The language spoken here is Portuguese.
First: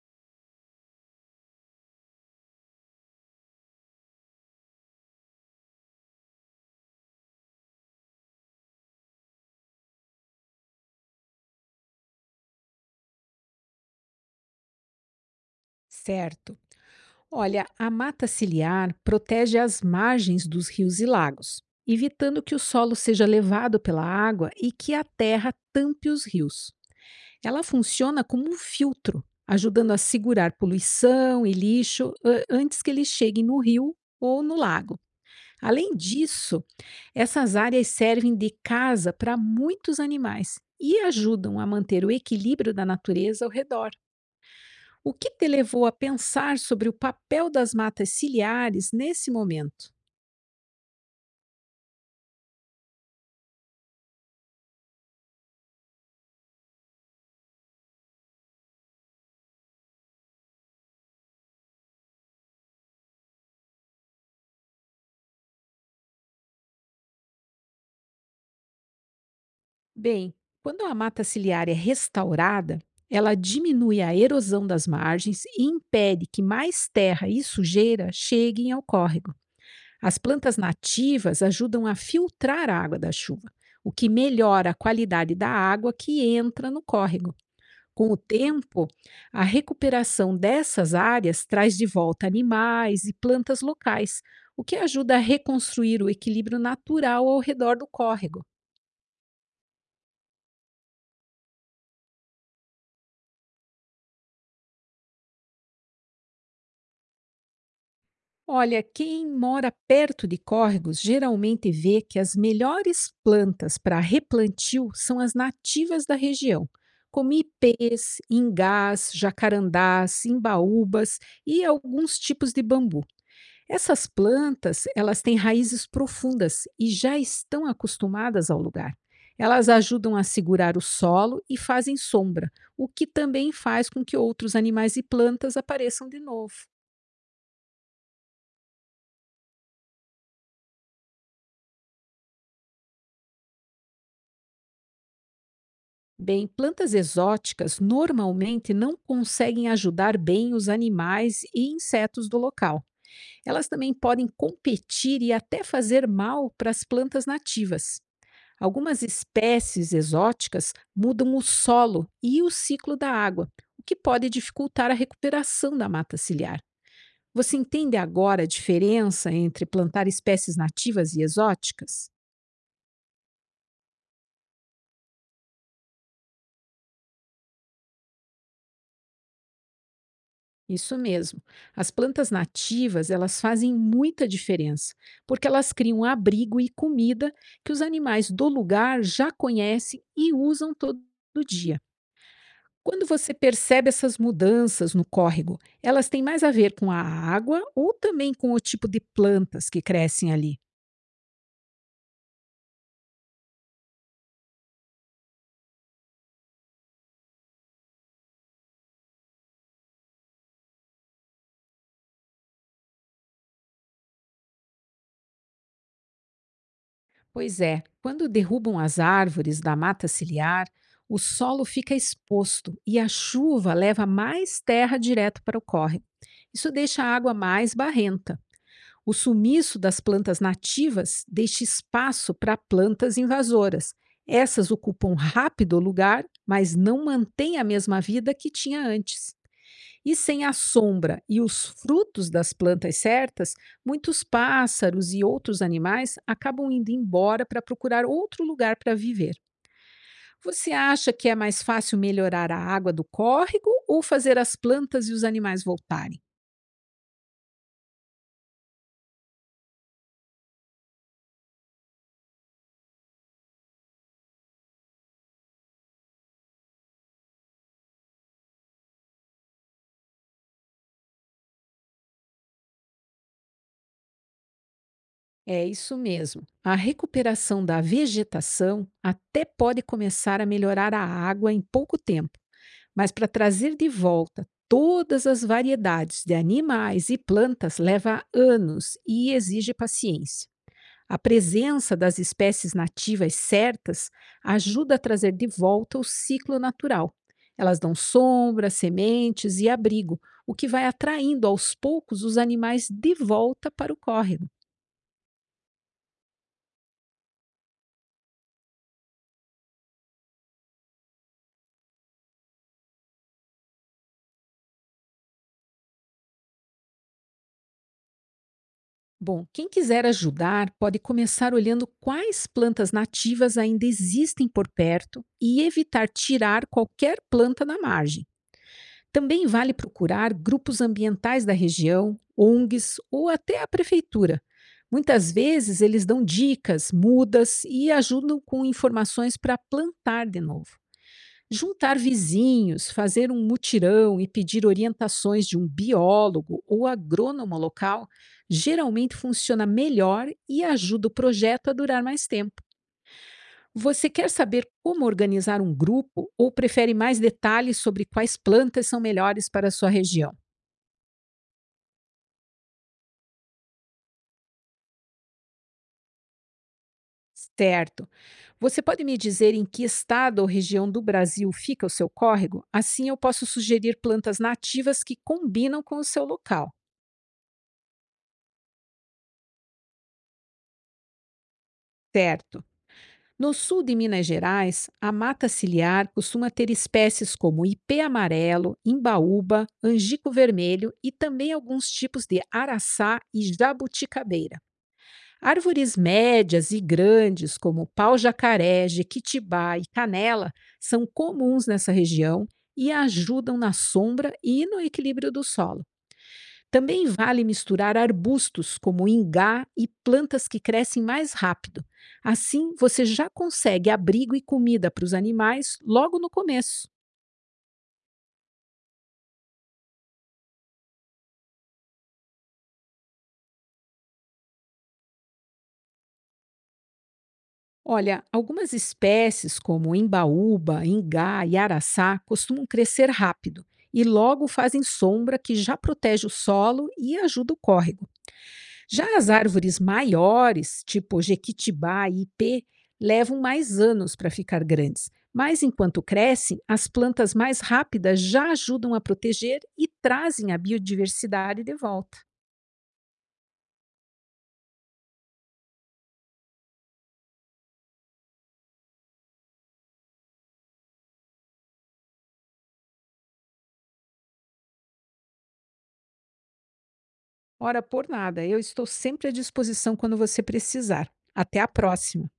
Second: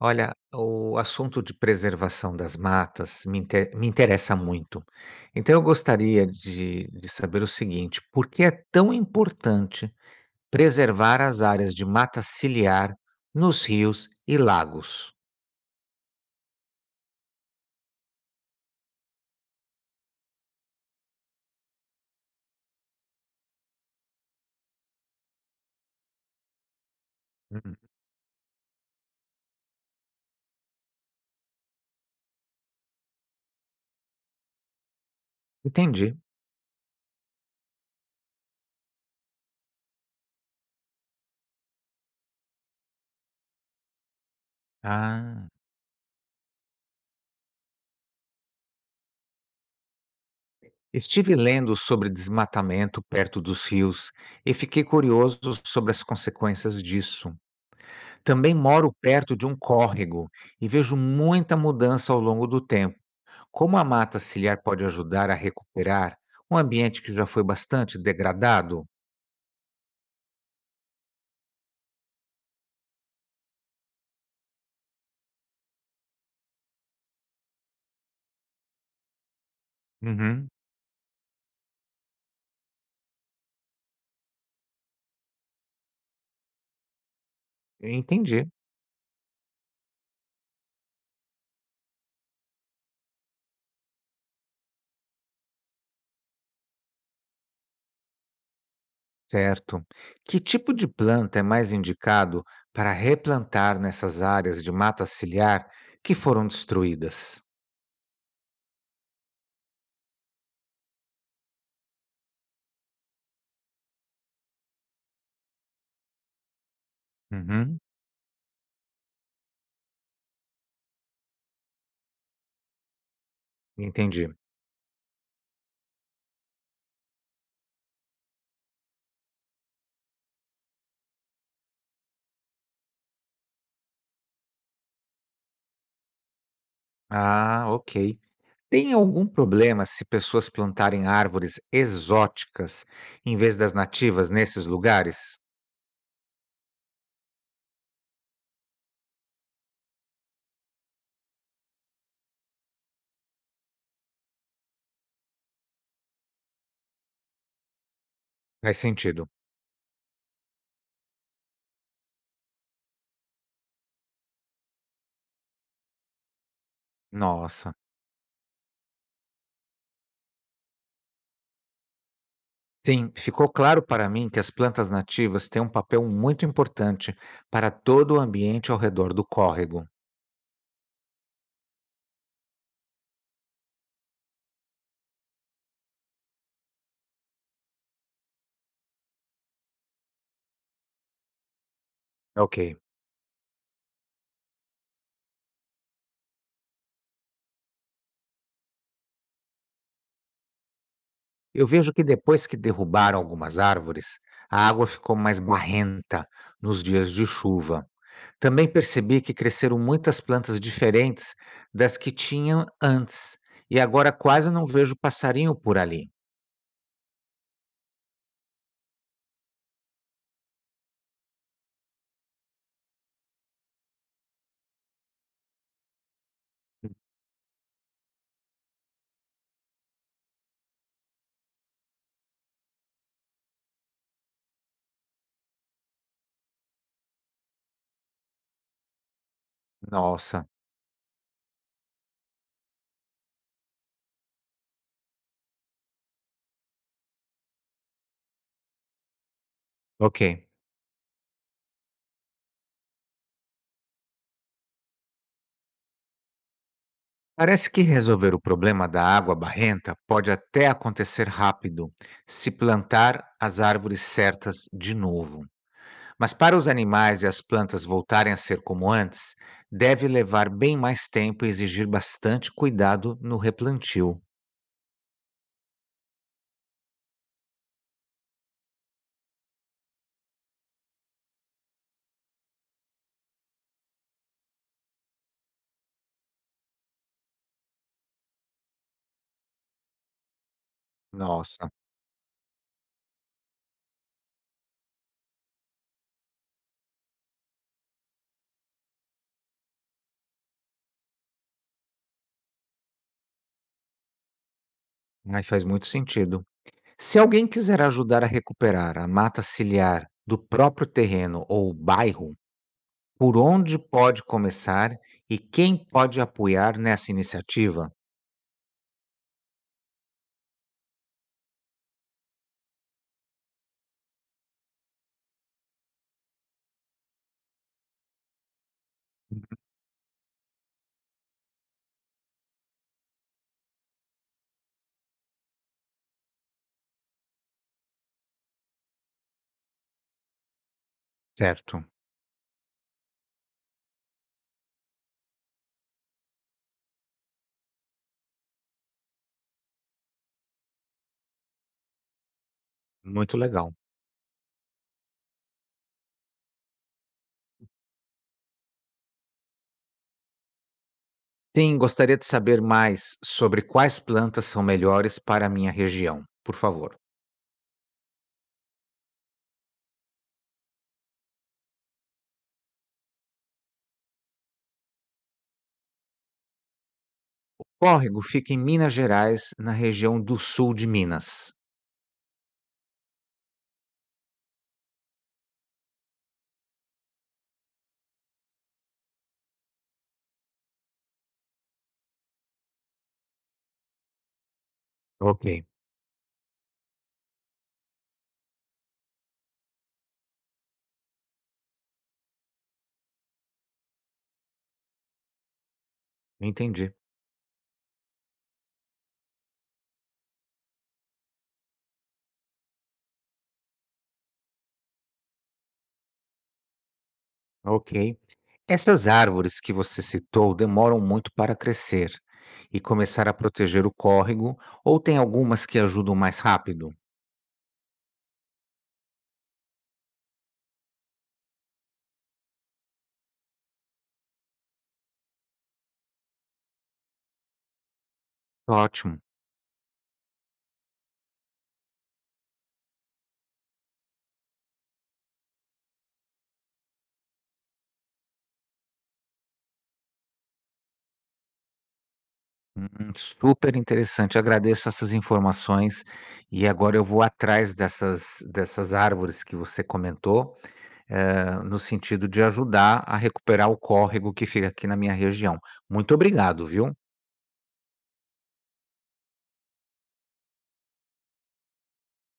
Olha, o assunto de preservação das matas me interessa muito. Então, eu gostaria de saber o seguinte: por que é tão importante preservar as áreas de mata ciliar nos rios e lagos? Certo. Olha, a mata ciliar protege as margens dos rios e lagos, evitando que o solo seja levado pela água e que a terra tampe os rios. Ela Hum, funciona como um filtro, ajudando a segurar poluição e lixo antes que eles cheguem no rio ou no lago. Além entendi. disso, essas áreas servem de casa para muitos animais e ajudam a manter o equilíbrio da natureza ao redor. O que te Ah, levou a pensar sobre o papel das matas ciliares nesse momento? estive lendo sobre desmatamento perto dos rios e fiquei curioso sobre as consequências disso. Também moro perto de um córrego e vejo muita mudança ao longo do tempo. Como a mata ciliar pode ajudar a recuperar um ambiente que já foi bastante degradado? Bem, quando a mata ciliar é restaurada, ela diminui a erosão das margens e impede que mais terra e sujeira cheguem ao córrego. As Uhum. plantas nativas ajudam a filtrar a água da chuva, o que melhora a qualidade da água que entra no córrego. Com o Entendi, tempo, a recuperação dessas áreas traz de volta animais e plantas locais, o que ajuda a reconstruir o equilíbrio natural ao redor do córrego. certo. Que tipo de planta é mais indicado para replantar nessas áreas de mata ciliar que foram destruídas? Olha, quem mora perto de córregos geralmente vê que as melhores plantas para replantio são as nativas da região, como Uhum. ipês, ingás, jacarandás, imbaúbas e alguns tipos de bambu. Essas Entendi. plantas, elas têm raízes profundas e já estão acostumadas ao lugar. Elas ajudam a segurar o solo e fazem sombra, o que também faz com que outros animais e plantas apareçam de novo. Ah, ok. Tem algum problema se pessoas plantarem árvores exóticas em vez das nativas nesses lugares? Bem, plantas exóticas normalmente não conseguem ajudar bem os animais e insetos do local. Elas também podem competir e até fazer mal para as plantas nativas. Faz Algumas sentido. espécies exóticas mudam o solo e o ciclo da água, o que pode dificultar a recuperação da mata ciliar. Você Nossa. entende agora a diferença entre plantar espécies nativas e exóticas? Sim, ficou claro para mim que as plantas nativas têm um papel muito importante para todo o ambiente ao redor do córrego. Isso mesmo. As plantas nativas, elas fazem muita diferença, porque elas criam abrigo e comida que os animais do lugar já conhecem e usam todo dia. Ok. Quando você percebe essas mudanças no córrego, elas têm mais a ver com a água ou também com o tipo de plantas que crescem ali? Eu vejo que depois que derrubaram algumas árvores, a água ficou mais barrenta nos dias de chuva. Também percebi que cresceram muitas plantas diferentes das que tinham antes, e agora quase não vejo passarinho por ali. Pois é, quando derrubam as árvores da mata ciliar, o solo fica exposto e a chuva leva mais terra direto para o córrego. Isso deixa a água mais barrenta. O sumiço das plantas nativas deixa espaço para plantas invasoras. Essas ocupam rápido o lugar, mas não mantêm a mesma vida que tinha antes. E sem Nossa, a sombra e os frutos das plantas certas, muitos pássaros e outros animais acabam indo embora para procurar outro lugar para viver. ok. Você acha que é mais fácil melhorar a água do córrego ou fazer as plantas e os animais voltarem? Parece que resolver o problema da água barrenta pode até acontecer rápido, se plantar as árvores certas de novo. Mas para os animais e as plantas voltarem a ser como antes, deve levar bem mais tempo e exigir bastante cuidado no replantio. É isso mesmo. A recuperação da vegetação até pode começar a melhorar a água em pouco tempo. Mas para trazer de volta todas as variedades de animais e plantas leva anos e exige paciência. A Nossa, presença das espécies nativas certas ajuda a trazer de volta o ciclo natural. Elas dão sombra, sementes e abrigo, o que vai atraindo aos poucos os animais de volta para o córrego. aí faz muito sentido. Se alguém quiser ajudar a recuperar a mata ciliar do próprio terreno ou bairro, por onde pode começar e quem pode apoiar nessa iniciativa? Bom, quem quiser ajudar pode começar olhando quais plantas nativas ainda existem por perto e evitar tirar qualquer planta da margem. Também vale procurar grupos ambientais da região, ONGs ou até a prefeitura. Muitas vezes eles dão dicas, mudas e ajudam com informações para plantar de novo. Certo, Juntar vizinhos, fazer um mutirão e pedir orientações de um biólogo ou agrônomo local geralmente funciona melhor e ajuda o projeto a durar mais tempo. muito legal. Você quer saber como organizar um grupo ou prefere mais detalhes sobre quais plantas são melhores para a sua região? Sim, gostaria de saber mais sobre quais plantas são melhores para a minha região, por favor. Certo. Você pode me dizer em que estado ou região do Brasil fica o seu córrego? Assim eu posso sugerir plantas nativas que combinam com o seu local. Córrego fica em Minas Gerais, na região do sul de Minas. Certo. No sul de Minas Gerais, a mata ciliar costuma ter espécies como ipê amarelo, imbaúba, angico vermelho e também alguns tipos de araçá e jabuticabeira. Ok, Árvores médias e grandes, como pau-jacaré, jequitibá e canela, são comuns nessa região e ajudam na sombra e no equilíbrio do solo. entendi. Também vale misturar arbustos como ingá e plantas que crescem mais rápido. Assim, você já consegue abrigo e comida para os animais logo no começo. Ok. Essas árvores que você citou demoram muito para crescer e começar a proteger o córrego, ou tem algumas que ajudam mais rápido? Olha, algumas espécies como embaúba, ingá e araçá costumam crescer rápido e logo fazem sombra que já protege o solo e ajuda o córrego. Já Ótimo. as árvores maiores, tipo jequitibá e ipê, levam mais anos para ficar grandes. Mas enquanto crescem, as plantas mais rápidas já ajudam a proteger e trazem a biodiversidade de volta. Super interessante. Agradeço essas informações e agora eu vou atrás dessas árvores que você comentou, no sentido de ajudar a recuperar o córrego que fica aqui na minha região. Muito obrigado, viu? Ora, por nada, eu estou sempre à disposição quando você precisar. Até a próxima!